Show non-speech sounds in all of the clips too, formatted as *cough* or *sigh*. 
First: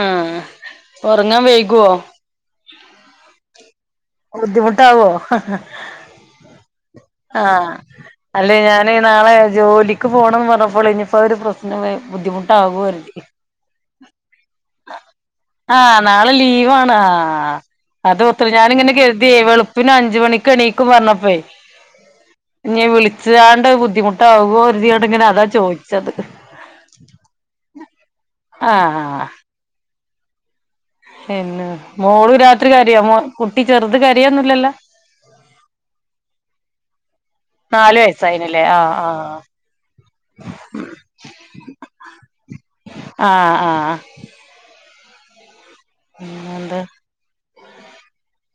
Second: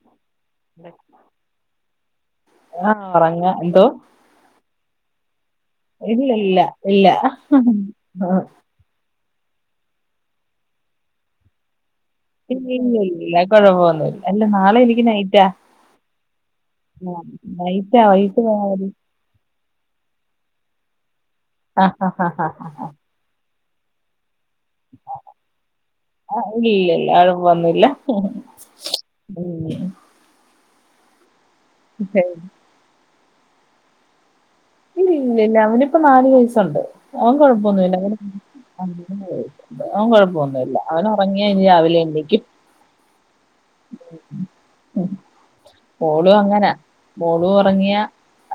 ആഹ് ഒറങ്ങാൻ വൈകോ? ആഹ് ഒറങ്ങ എന്തോ? ബുദ്ധിമുട്ടാവോ? ഇല്ലല്ല ഇല്ല ആഹ് അല്ലേ ഞാനേ നാളെ ജോലി ഇക്ക് പോണം പറഞ്ഞപ്പോള് ഇഞ്പ്പോ അ ഒരു പ്രശ്നം ബുദ്ധിമുട്ടാകോ ഇല്ല ഇല്ല കൊഴപ്പൊന്നുല്ല അല്ല നാളെ എനിക്ക് നൈറ്റാ ആഹ് നാള ലീവാണ് ആഹ് നൈറ്റാ അത് വൈകിട്ട് ഓർത്തി പോയാ മതി ഞാനിങ്ങനെ കരുതി വെളു പിന്നെ അഞ്ച് മണിക്ക് എണീക്കും പറഞ്ഞപ്പയ് ആഹ് ഹഹഹഹ ഹഹ ച്ച്ങ്ങാട് ബുദ്ധിമുട്ടാകൊ യോട് ഇങ്ങനെ അതാ ചോയിച്ചത് ആഹ് ഇല്ലല്ല കൊഴപ്പൊന്നുല്ല ആഹ് ഉം പിന്നെ മോളു രാത്രി കരയോ മോ കുട്ടി ചെറുത് കരയൊന്നുല്ലല്ലോ ഇല്ല ഇല്ല ഇല്ല അവനിപ്പ നാല് വയസ്സുണ്ട് അവൻ കൊഴപ്പൊന്നുല്ല നാല് അവന് വയസ്സായിനല്ലേ ആഹ് ആഹ് അവൻ കൊഴപ്പൊന്നുല്ല അവൻ ഒറങ്ങിയ ഇനി രാവിലെ എണീക്കും ആഹ് ആഹ് ഓളും അങ്ങന പിന്നെന്താ മോളും ഒറങ്ങിയ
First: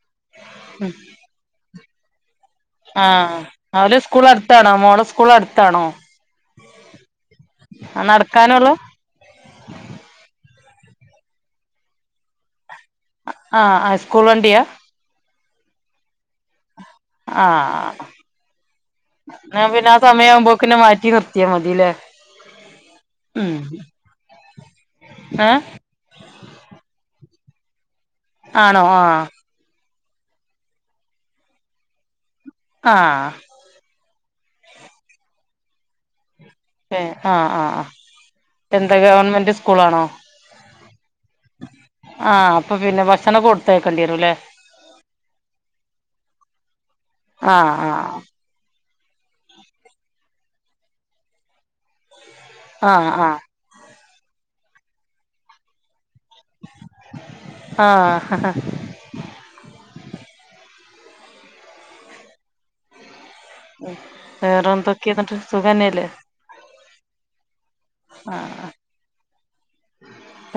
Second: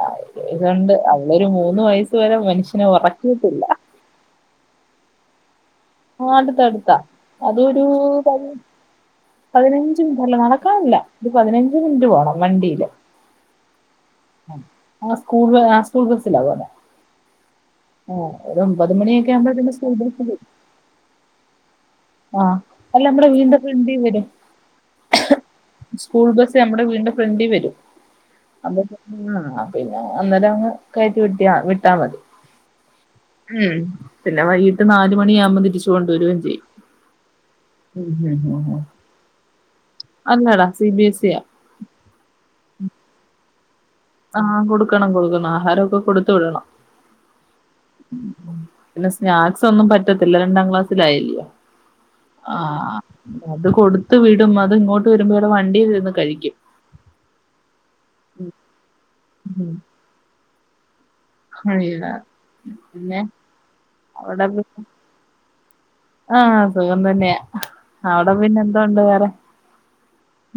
ആഹ് ഇതണ്ട് അവളൊരു മൂന്ന് വയസ്സ് വരെ മനുഷ്യ ആഹ് അവടെ സ്കൂള് അട്ത്താണോ മോളെ സ്കൂള് അട്ത്താണോ ആഹ് അട്ത്ത് അട്ത്താ അതൊരു പതി നടക്കാനുള്ളൂ പതിനഞ്ച് അല്ല നടക്കാനല്ല ഒരു പതിനഞ്ച് മിൻറ്റ് പോണം വണ്ടീല് ആഹ് ആഹ് സ്കൂൾ വണ്ടിയാ ആഹ് സ്കൂൾ ആഹ് സ്കൂൾ ബസ്സിലാ പോണേ ആഹ് ആഹ് ഒരു ഒമ്പത് മണിയൊക്കെ ആവുമ്പോ എന്നാ പിന്നെ സ്കൂൾ ആ ബസ് വ സമയാവുമ്പോക്കിന് പിന്നെ മാറ്റി നിർത്തിയ മതില്ലെ ആഹ് അല്ല മ്മടെ വീട്ന്റെ ഫ്രണ്ടി വരും ഏഹ് സ്കൂൾ ബസ് നമ്മുടെ വീട്ന്റെ ഫ്രണ്ടി വരും അ ആണോ ആഹ് *unintelligible* പിന്നെ അന്നേരം അങ്ങ് കയറ്റി വിട്ടിയ വിട്ടാ മതി ആഹ് ഉം പിന്നെ വൈകീട്ട് നാല് മണിയാബം തിരിച്ചു കൊണ്ടുവരുവേം ചെയ്യും ഏഹ് ആഹ് ആഹ് ഉം ഉം ഉം എന്താ ഗവൺമെന്റ് സ്കൂളാണോ അല്ലടാ സി ബി സിയ ആഹ് അപ്പൊ പിന്നെ ഭക്ഷണം കൊ ത്തയക്കണ്ടി വരും ല്ലേ ആഹ് കൊടുക്കണം കൊടുക്കണം ആഹാരവൊക്കെ കൊടുത്തു വിടണം ആഹ് പിന്നെ സ്നാക്സ് ഒന്നും പറ്റത്തില്ല രണ്ടാം ക്ലാസ്സിലായില്ലോ ആഹ് അത് കൊടുത്ത് വിടും അത് ഇങ്ങോട്ട് വരുമ്പോ വണ്ടീൽ ഇരുന്ന് കഴിക്കും ആഹ് ഹ ഹ *inaudible* *unintelligible* പിന്നെ വേറെ എന്തൊക്കെ ന്നിട്ട് സുഖന്നെല്ലേ ആഹ് സുഖം തന്നെയാ അവടെ പിന്നെ എന്തോ ഉണ്ട് വേറെ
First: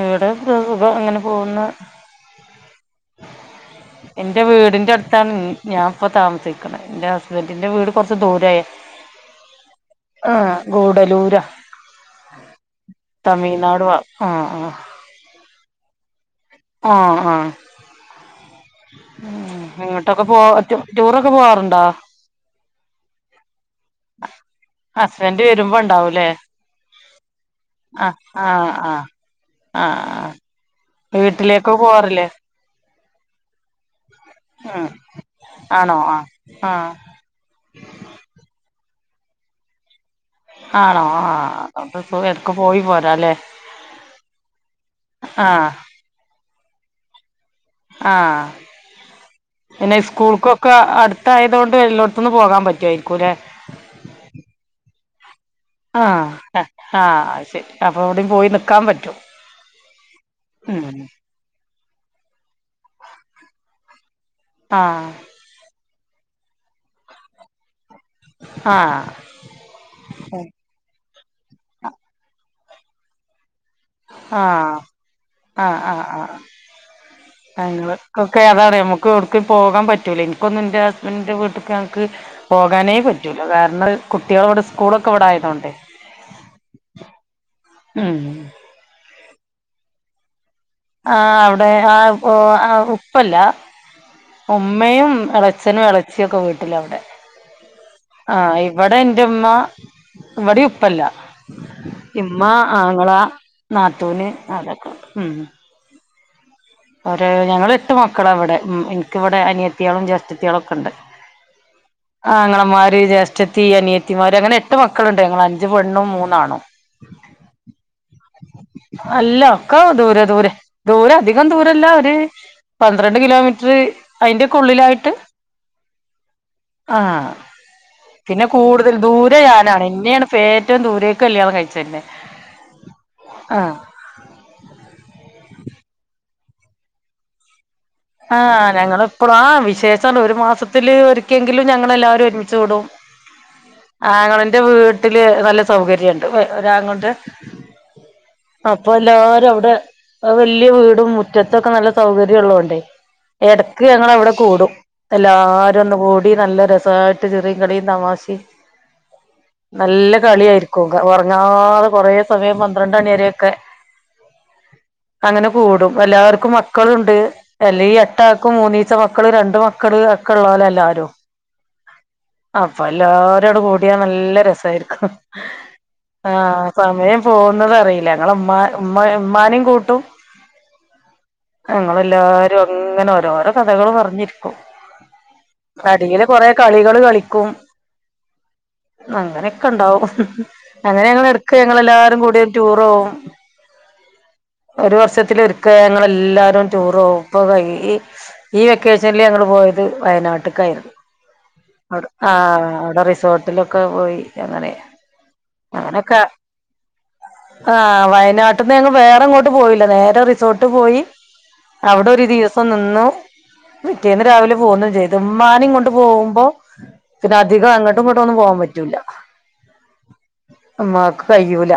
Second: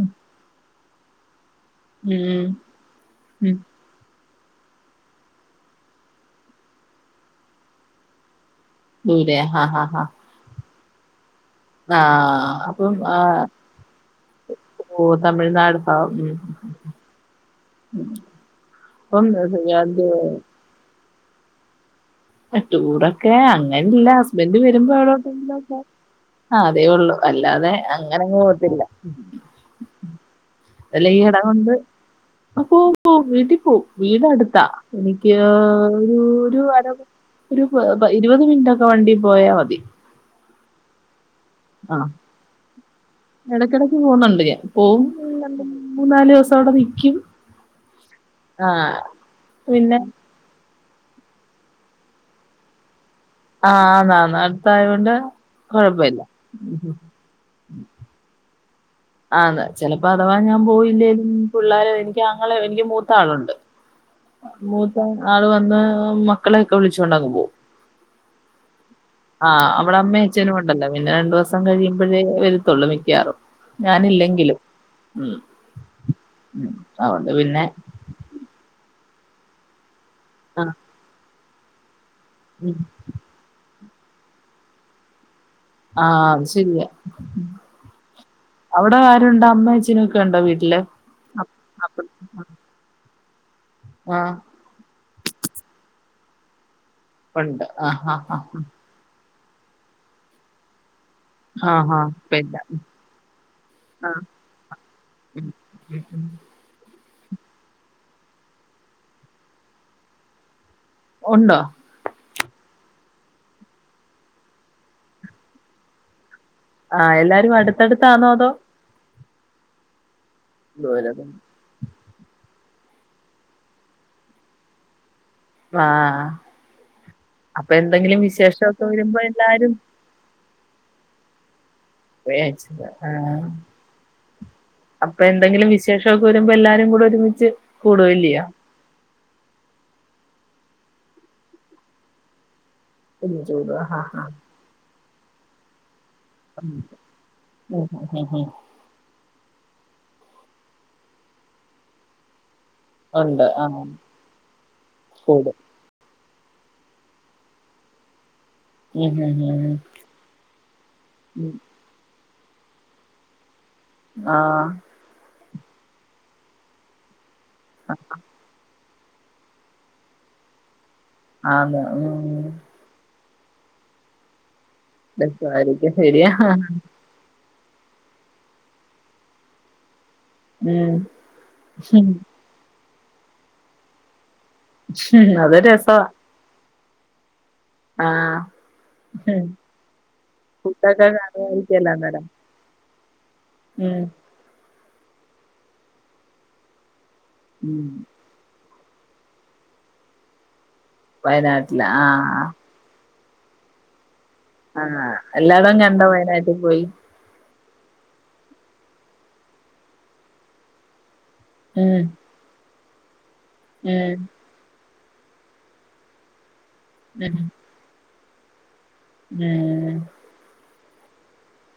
ഇവിടെ സുഖം ഇങ്ങനെ പോവ്ന്ന് മ് മ് എന്റെ വീടിന്റെ അട്ത്താണ് ഞാൻ ഇപ്പൊ താമസിക്ക്ണ് ഇന്റെ ഹസ്ബന്റിന്റെ വീട് കൊറച്ച് ദൂരായ ദൂരേ ഹാ ഹാ ഹ ആഹ് ഗൂഡലൂരാ ആഹ് അപ്പം ആ തമിഴ്നാട് ഭാ ആഹ് ആഹ് ഓ തമിഴ്നാട് പ്പാ ആഹ് ആഹ് അപ്പം ഇങ്ങോട്ടൊക്കെ പോവറ്റും റ്റൂറൊക്കെ പോവാർണ്ടോ ടൂറൊക്കെ അങ്ങനല്ല ഹസ്ബൻഡ് വരുമ്പോ ഹസ്ബൻഡ് വരുമ്പോ എവടോട്ടങ്കിലൊകേ ഉണ്ടാവൂലേ ആ അത ഉള്ളു ആ ആ അല്ലാ അ പോ വീട്ടി പോ വീട് അടുത്ത ഉം ആണോ ആഹ് ആഹ് ഒരു ഇരുപത് മിനിറ്റൊക്കെ വണ്ടി പോയാൽ മതി ആണോ ആഹ ആഹ ഇടക്കിടക്ക് പോുന്നുണ്ട് പോവും ആഹ് മൂന്ന നാല് ദിവസം അവിടെ നിക്കും ആഹ് ആ പിന്നെ സ്കൂൾക്കൊ - - അടുത്തായതത് കൊണ്ട് എല്ലായിടത്തും ന്നും പോവാൻപറ്റുവമായിരിക്കും അല്ലേ ആഹ് അടുത്തായത് കൊണ്ട് ആ ആ ശരി അപ്പൊ എവിടയും പോയി നിക്കാൻ പറ്റൂ ആതാ ചിലപ്പോ അഥവാ ഞാൻ പോയില്ലേൽ പിള്ളേർ എനിക്ക് അങ്ങെനെ എനിക്ക് മൂത്ത ആളുണ്ട് മൂത്താ ആഹ് നാള് വന്ന് മക്കളെയൊക്കെ വിളിച്ചുക കൊണ്ടങ് പോകും ആഹ ആഹ് അവിടെ അമ്മേ അച്ഛനും കൊണ്ടല്ലോ പിന്നെ രണ്ടു ദിവസം കഴിയുമ്പോഴേ വരുത്തുള്ളൂ മിക്കാവറും ഞാനല്ലെങ്കിലും ആഹ് ഉ ആഹ് ആഹ് ഉ അതൊണ്ട് പിന്നെ ക്കെ അതാണ് നമുക്ക് എവിടുക്ക് പോകാൻ പറ്റൂല എനിക്കൊന്നും ആഹ് എൻ്റെ ഹസ്ബൻഡിന്റെ വീട്ടിൽക്ക് ഞങ്ങക്ക് ഉം പോകാനേ പറ്റൂല കാരണം കുട്ടികൾ അവിടെ സ്കൂളൊക്കെ ഇവിടെ ആയത കൊണ്ടണ്ട് ആഹ അത് ശരിയാ ഉം അവിടെ ആരുണ്ട് അമ്മ അച്ചനും ഒക്കെ ഉണ്ടോ വീട്ടില് ആ അവിടെ ആ ഉപ്പല്ല ആഹ ഉമ്മയും ഇളച്ചനും ഇളച്ചിയൊക്കെ വീട്ടില അവിടെ ആഹ് ഇവിടെ എന്റെമ്മ ഇവിടെ ഉപ്പല്ല ആഹ് ആഹ് ഇമ്മ പിന്നെ ആങ്ങള നാത്തൂന് അതൊക്കെ ഉം ഉം ഞങ്ങള് എട്ട് മക്കള ഇവിടെ എനിക്കിവിടെ അനിയത്തിയാളും ജാസ്റ്റത്തിയാളും ഒക്കെ ഉണ്ട് ഉണ്ടോ ആ അങ്ങങ്ങളന്മാര് ജ്യേഷ്ഠത്തി അനിയത്തിമാര് അങ്ങനെ എട്ട് മക്കളുണ്ട് ഞങ്ങൾ അഞ്ചു പെണ്ണും മൂന്നാണും ആഎല്ലാരും അടുത്തടുത്താണോ അതോ അല്ല ഒക്ക ദൂരെ ദൂരെ ദൂരെ അധികം ദൂരെ ല്ല പന്ത്രണ്ട് കിലോമീറ്റർ അതിന്റെ കൊള്ളിലായിട്ട് ആ... ആ പിന്നെ വിശേഷമൊക്കെ കൂടുതൽ വരുമ്പോ ദൂരെ എല്ലാരും ഞാനാണ് ഇന്നെയാണ് ഏറ്റവും ദൂരേക്ക കല്യാണം കഴിച്ചന്നേ ആ അപ്പൊ എന്തെങ്കിലും വിശേഷമൊക്കെ വരുമ്പോ എല്ലാരും കൂടെ ഒരുമിച്ച് ആ കൂടുവല്ലിയോ ഞങ്ങള് ഇപ്പഴും ആ വിശേഷണ്ട് ഒരു മാസത്തില് ഒരിക്കെങ്കിലും ഞങ്ങ എല്ലാവരും ഒരുമിച്ച് കുടും ഇജോ ആഹ ആഹ എന്റെ വീട്ടില് നല്ല സൗകര്യം ഉണ്ട് ഉ ഉ ഉ ഹ അപ്പൊ എല്ലാവരും അവിടെ വല്യ വീടും മുറ്റത്തൊക്കെ നല്ല സൗകര്യം ഉള്ളതോണ്ട. ഉണ്ട് ആഹ് ഇടക്ക് ഞങ്ങൾ അവിടെ കൂടും കൂടും എല്ലാരും ഒന്ന് കൂടി നല്ല രസമായിട്ട് ചിരിയും കളിയും തമാശ ഉം ഉം ഉം നല്ല കളിയായിരിക്കും ഉറങ്ങാതെ കൊറെ സമയം പന്ത്രണ്ട് മണി വരൊക്കെ ആ.. അങ്ങനെ കൂടും എല്ലാവർക്കും മക്കളുണ്ട് അല്ലെ എട്ട മൂന്നീച്ച മക്കള് രണ്ട് മക്കള് ഒക്കള്ളോരാ എല്ലാരും ആത *inaudible* വല്ലാതങ്ങു കൂടിയാ നല്ല രസായിരിക്കും രസായിരിക്കും ശരിയാ ആഹ സമയം പോകുന്നത് അറിയില്ല ഞങ്ങളെ മ്മാനെ കൂട്ടും ഉം ഉം ഞങ്ങളെല്ലാരും അങ്ങനെ ഓരോരോ കഥകൾ പറഞ്ഞിരിക്കും അതൊരു രസവാ അടിൽ കൊറെ കളികള് കളിക്കും ആഹ് അങ്ങനെയൊക്കെ ഉണ്ടാവും അങ്ങനെ ഫുഡൊക്കെ ഞങ്ങൾ എടുക്ക കാണുവായിരിക്കുവല്ലോ ഞങ്ങളെല്ലാരും കൂടി റ്റൂറോവും ഏ ഒരു വർഷത്തിൽ ഒരിക്ക ഞങ്ങളെല്ലാരും ടൂറ്പോകും ഇപ്പൊ ഉം ഈ ഈ വെക്കേഷനിൽ ഞങ്ങൾ പോയത് വയനാട്ടക്കായിരുന്നു വയനാട്ടില് ആ ആഹ് അവിടെ റിസോർട്ട് ട്ടിലൊക്കെ പോയി അങ്ങനെ ആ എല്ലാടോം കണ്ട വയനായിട്ടിൽ പോയി ആഹ വയനാട്ടന്ന് ഞങ്ങൾ വേറെ എങ്ങോട്ട് പോയില്ല നേരെ റിസോർട്ട് പോയി ഉം അവിടെ ഒരു ദിവസം നിന്നു ഉം പിറ്റേന്ന് രാവിലെ പോന്നു ചെയ്തു ഉമ്മാനെയും കൊണ്ടുപോകുമ്പോൾ ഉം അധികം അങ്ങോട്ടും ഇങ്ങോട്ടും ഒന്നും പോകാൻ പറ്റൂല ഉം ഉമ്മക്ക് കഴിയൂല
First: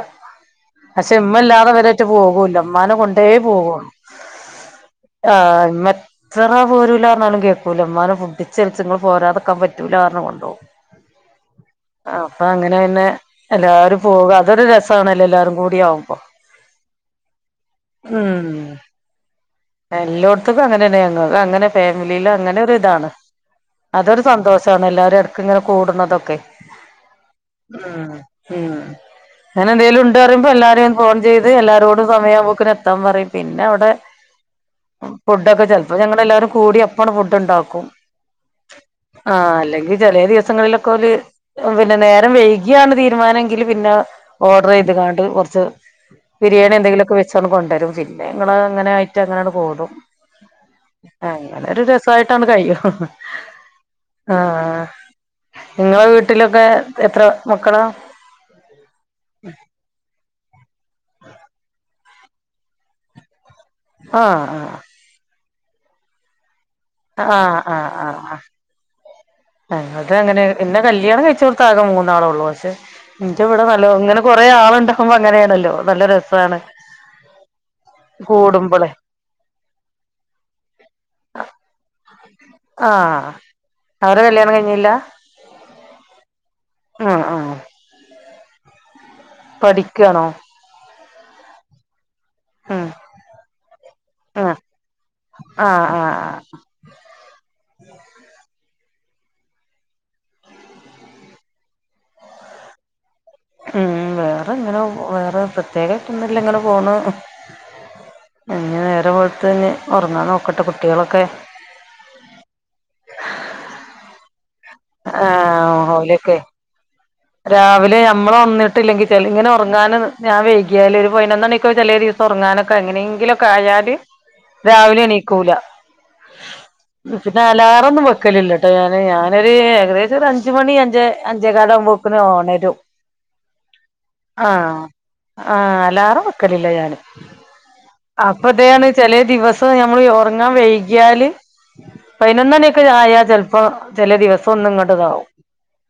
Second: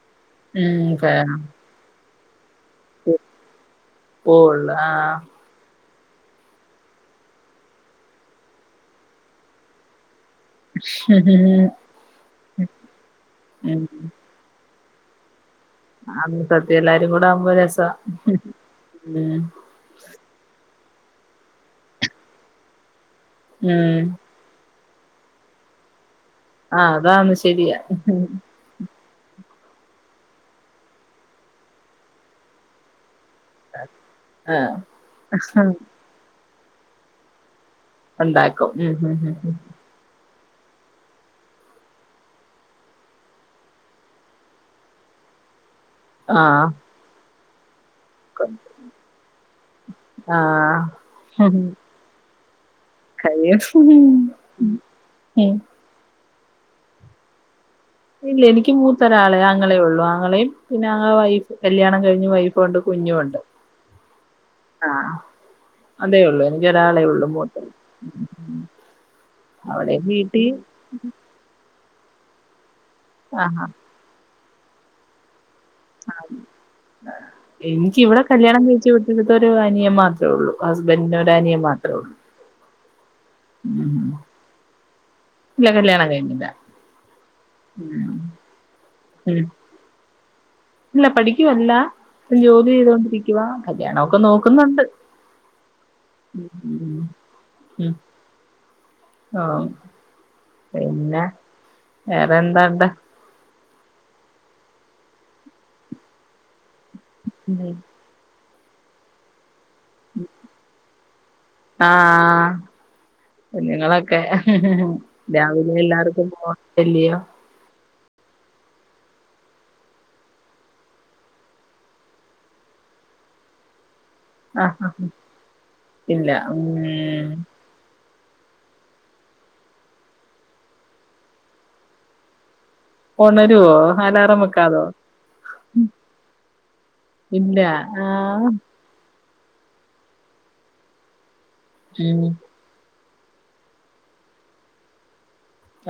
പക്ഷെ ഉം ഉമ്മ ഇല്ലാതെ വരെ പോകൂല ഉമ്മാനെ കൊണ്ടേ പോകുള്ളൂ പോകുള്ളൂ ആ ആഹ് ഇമ്മ. എത്ര പോരൂല പറഞ്ഞാലും കേൾക്കൂല ഉമ്മാനെ പിടിച്ച് വലിച്ച് ങ്ങള് പോരാതൊക്കെ പറ്റൂലാ പറഞ്ഞുകൊണ്ടോ പറഞ്ഞു കൊണ്ടോവും അപ്പൊ അങ്ങനെ പിന്നെ ഉം എല്ലാവരും പോകും അതൊരു രസ രസആണല്ലോ എല്ലാരും കൂടി ആവുമ്പോ അതും സത്യം എല്ലാവരും കൂടി ആവുമ്പോ രസ എല്ലായിടത്തക്കും അങ്ങനെ ഞങ്ങ അങ്ങനെ ഫാമിലിൽ അങ്ങനെ ഒരുതാണ് ഉം അതൊരു സന്തോഷണ് എല്ലാരും ഇടക് ഇങ്ങനെ കൂടുന്നതൊക്കെ ആ അതന്ന് ശെരിയാ ഉം അങ്ങനെ എന്തേങ്കിലും ഉണ്ട് പറയുമ്പോ എല്ലാരെയും ഫോൺ ചെയ്ത് എല്ലാരോടും സമയാവു പോക്കിന് എത്താൻ പറയും പിന്നെ അവിടെ മ്മ്ഹ് ഫുഡൊക്കെ ചെലപ്പോ ഞങ്ങെല്ലാരും കൂടി അപ്പാണ്ട്ഫുഡ് ഉണ്ടാക്കും ഉണ്ടാക്കും ഉം ഉം ആ ഉം അല്ലെങ്കിൽ ചെലെ ദിവസങ്ങളിലൊക്ക് കൊറേ നേരം വൈകിയാണ് തീരുമാനമെങ്കിൽ പിന്നെ ഓർഡർ ചെയ്ത് കാണ്ട് കുറച്ച് ആഹ് ബിരിയാണി എന്തെങ്കിലുമൊക്കെ വെച്ചാണ്ട് കൊണ്ടരും പിന്നെ ഇങ്ങള് അങ്ങനെ ആയിട്ട് അങ്ങനെയാണ് പോതും ആഹ് അങ്ങനെ ഒരു രസായിട്ടങ്ങ് കഴിയും കഴിയും ആ ഉം നിങ്ങളെ വീട്ടിലൊക്കെ എത്ര മക്കളാ ഇല്ല എനിക്ക് മൂത്തൊരാളെ അങ്ങളേ ഉള്ളു ആങ്ങളെയും പിന്നെ ആങ്ങളവൈഫ് കല്യാണം കഴിഞ്ഞ് വൈഫുണ്ട് കുഞ്ഞുണ്ട് ആഹ് ആഹ് ആ അതേ ഉള്ളൂ ഇ ഒരാളെ ഉള്ളു ആഹ് ആഹ് ആഹ് അവിടെ ഞങ്ങള്ത് അങ്ങനെ വീട്ടി പിന്നെ കല്യാണം കഴിച്ചോട്ടത്ത്- ത്ത്ആകെ മൂന്നാളേള്ളൂ പക്ഷേ ഇന്റെ ഇവിടെ ആഹാ നല്ലോ ഇങ്ങനെ കൊറേ ആളുണ്ടാകുമ്പോ അങ്ങനെയാണല്ലോ നല്ല രസമാണ് എനിക്കിവിടെ കല്യാണം കഴിച്ചു വിട്ടിടുത്ത ഒരു അനിയൻ മാത്രമേ ഉള്ളൂ ഹസ്ബൻറിന്റെ ഒരു അനിയൻ മാത്രമേ ഉള്ളു ആഹ് അവര്ടെ കല്യാണം കഴിഞ്ഞില്ല ഇല്ല കല്യാണം കഴിഞ്ഞില്ല. ഉം ഉം ഉം. ഉം പഠിക്കാണോ? ഇല്ല പഠിക്കുവല്ല ജോലി ഉം ചെയ്തൊണ്ടിരിക്കുവാ. കല്യാണൊക്കെ ഉം നോക്കുന്നുണ്ട്. ആഹ് ആഹ് ആഹ് ഉം ഉം ആഹ് പിന്നെ വേറെ എന്താണ്ടാ? ഉം വേറെങ്ങനെ വേറെ പ്രത്യേകായിട്ട് ഒന്നുല്ല. ഇങ്ങനെ പോണു. ഇനി നേരം വെളുത്തിനി ഒറങ്ങാൻ നോക്കട്ടെ. കുട്ടികളൊക്കെ ആഹ് കുഞ്ഞുങ്ങളൊക്കെ രാവിലെ ആഹ് എല്ലാർക്കും ഓലെക്കെ പോട്ടല്ലയോ രാവിലെ നമ്മള് ഒണ്ന്നിട്ടില്ലെങ്കില് ചെല്ങ്ങനെ ഒറങ്ങാന് ഞാൻ വൈക്യാല് ഒരു പയിനൊന്നണിക്കേവും ചെലെ ദിവ ത് ഒറങ്ങാനൊക്കെ എങ്ങനെയെങ്കിലൊക്കെ ആയാല് ആ രാവിലെണീക്കൂല ഇല്ല ഉം പിന്നെ ലാറൊന്നും വെക്കലില്ലാ ട്ടോ ഞാന്. ഞാനൊരു ഏകദേശം ഒരു അഞ്ച് മണി അഞ്ച് അഞ്ചേകാലാവുമ്പോ പ്പ്ന് ഒണരും ഒണരുവോ? അലാറം വെക്കാതോ? ആ അലാറം വെക്കലില്ല ഞാന്. ഇല്ല ആ അപ്പ ദേ ആണ് ചെലേ ദിവസം ഞമ്മള് ഈ ഒറങ്ങാൻ വൈകിയാല് ഉം പതിനൊന്നണി ക്കെ ആയ ചെലപ്പോ ചെലേ ദിവസം ഒന്നുങ്ങട് ഇതാവും.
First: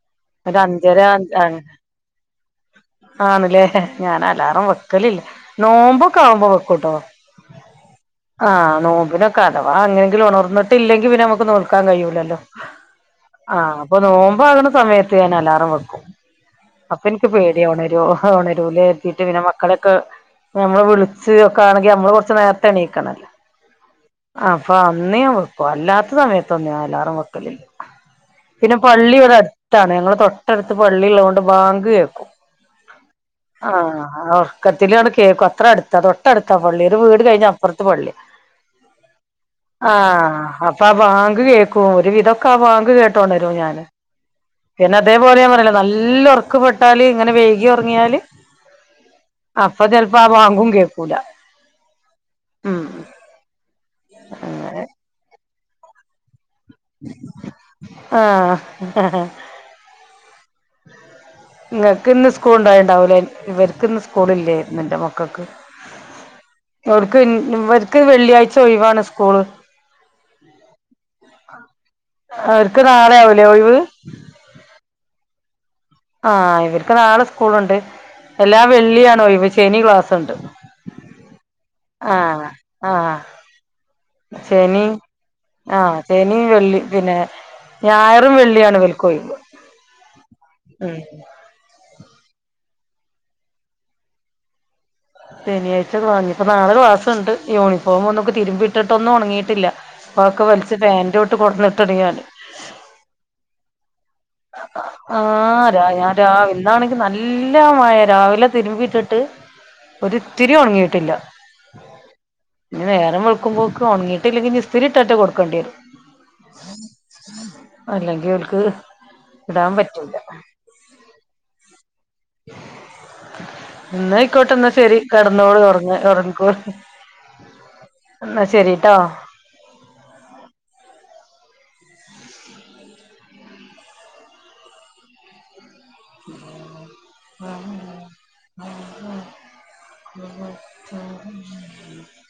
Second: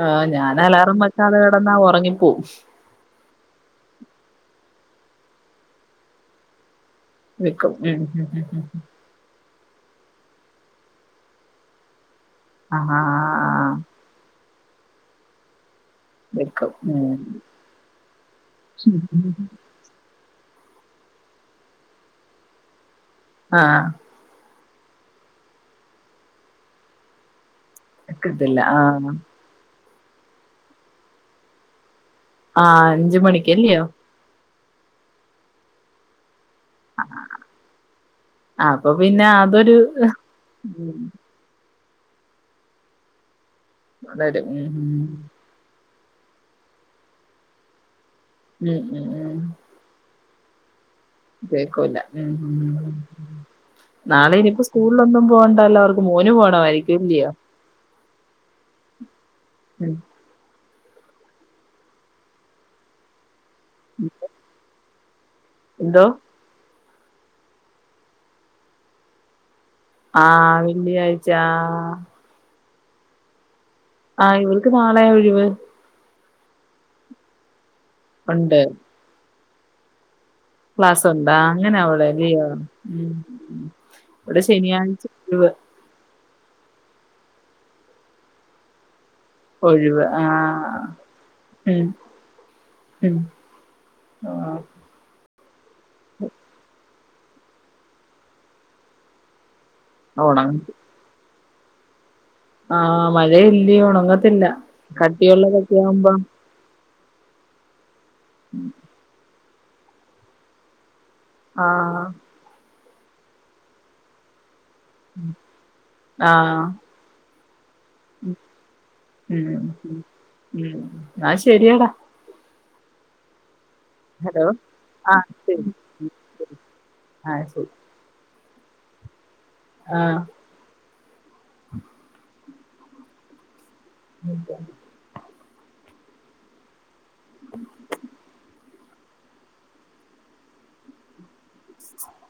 ആഹ് ഞാനലാ *unintelligible* ആണ്ല്ലേ? ഞാനലാറം വെക്കലില്ല നോമ്പൊക്കാവുമ്പോ വെക്കൂട്ടോ വെക്കും ഉം ഉം ഉം ആ ഉം നോമ്പിനോ ക്ക അഥവാ അങ്ങനെങ്കിലും ഒണർന്നിട്ട്ല്ലെങ്കി പിന്ന നമ്മക്ക് നോല്ക്കാൻ കഴിയൂല്ലല്ലോ ആഹ് ആഹ് ആഹ് ആഹ് ആഹ് അപ്പ നോമ്പോവണ സമയത്ത് ഞാൻ അലാറം വെക്കും. വെക്കും അപ്പ ഉം എനിക്ക് പേട്യാ. ഓണര്വോ? ഓണരൂലേ എത്തിട്ട് പിന്നെ മക്കളെ ക്ക് ഞമ്മള് വിളിച്ച് ഒക്കെ ആണെങ്കി നമ്മള് കൊറച്ച് നേർത്തെ എണീക്കണല്ലോ ആഹ് ആഹ് അപ്പ അന്ന് ഞാൻ വെക്കും. അല്ലാത്ത സമയത്തൊന്ന് അലാറം വെക്കലില്ല. വെക്കത്തില്ല പിന്നെ ആ പള്ളി ഇവടെ അടുത്താണ്. ഞങ്ങടെ തൊട്ടടുത്ത് പള്ളിള്ളത് കൊണ്ട് ബാങ്ക് കേക്കും ആഹ് അഞ്ച് മണിക്കല്ല്യോ ആഹ് ഒറക്കത്തിലുങ്ങട് കേക്കും അത്ര അടുത്താ തൊട്ടടുത്താ പള്ളി. ഒരു വീട് കഴിഞ്ഞാ അപ്പറത്ത് പള്ള്യാ ആ അപ്പൊ പിന്നെ അതൊരു ആഹ് അപ്പ ആ ഉം ബാങ്ക് കേക്കും. ഒരു വിധൊക്കെ ആ ബാങ്ക് കേട്ടോണരും ഞാന്. അതെ അതെ ഉം ഉം ഇപ്പ ഞാൻ പറഞ്ഞില്ലേ? നല്ല ഒറക്ക് പെട്ടാല് ഇങ്ങനെ വൈകി ഒറങ്ങ്യല് ഉം ഉം ഉം അപ്പ ചെൽപ്പോ ആ ബാങ്കും കേക്കും കേക്കൂല്ല ഉം നാളെ ഇനിപ്പോ സ്കൂളിലൊന്നും പോവണ്ടല്ലോ അവ മോന് പോണമായിരിക്കും അല്ല്യോ ആഹ് ഇങ്ങക്ക് ഇന്ന് സ്കൂൾണ്ടായിണ്ടാവൂലേ? ഇവർക്ക് ഇന്ന് സ്കൂളില്ലായിരുന്നു ഇൻ്റെ മക്കക്ക് എന്തോ? ഓർക്ക് ഇവർക്ക് വെള്ളിയാഴ്ച ഒയിവാണ് സ്കൂള് ആഹ് വെള്ളിയാഴ്ചാ ആഹ് അവർക്ക് നാളെയാവൂല്ലേ ഒഴിവ്? ആഹ് ഇവൾക്ക് നാളെ ഒഴിവ് ആഹ് ഇവര്ക്ക് നാളെ സ്കൂളുണ്ട്. ഉണ്ട് എല്ലാ വെള്ളിയാണ് ഒഴിവ്. ശനി ക്ലാസുണ്ട്. ക്ലാസുണ്ടാ അങ്ങനെ അവിടെ അല്ലിയോ ആഹ് ശനി ആഹ് ശനിയും വെള്ളി പിന്നെ ഞായറും വെള്ളിയാണ് ഇവൽക്കൊയ്വ് ഒഴിവ് ആഹ് ഉം ഉം ആഹ് ശനിയാഴ്ച്ച ക്ലാ ഇനിപ്പോ നാളെ ക്ലാസുണ്ട് യൂണിഫോം ഒന്നും തിരുമ്പിട്ടിട്ടൊന്നും ഉണങ്ങിയിട്ടില്ല ഉണ അതൊക്കെ വലിച്ച് ഫാനിന്റെ ചോട്ട് കൊടന്ന് ഇട്ടണ് ഞാന് ആഹ് മഴ എല്ലിയൊ ഉണ ആ രാ ഞാൻ രാവിൽ ഇന്നാണെങ്കി നല്ല മഴേ രാവിലെ തിരുമ്പിട്ടിട്ട് ഒരിത്തിരി ഒണങ്ങിട്ടില്ല ആഹ് ഇനി നേരം വെളുക്കുമ്പോക്ക് ഒണങ്ങിയിട്ടില്ലെങ്കി ഇനി ഇസ്തിരി ഇട്ടിട്ട് കൊടുക്കേണ്ടി വരും ആഹ് അല്ലെങ്കി ഓല്ക്ക് ഉം ഉം എന്നാ ശരിയടാ എന്നാ ഹലോ അയ്ക്കോട്ടെ എന്നാ ശരി ആഹ് കെടന്നോളു ശരി ഉറങ്ങിക്കോ ആഹ് ശരി എന്നാ ശരിട്ടോ ആഹ് ആഹ് *unintelligible*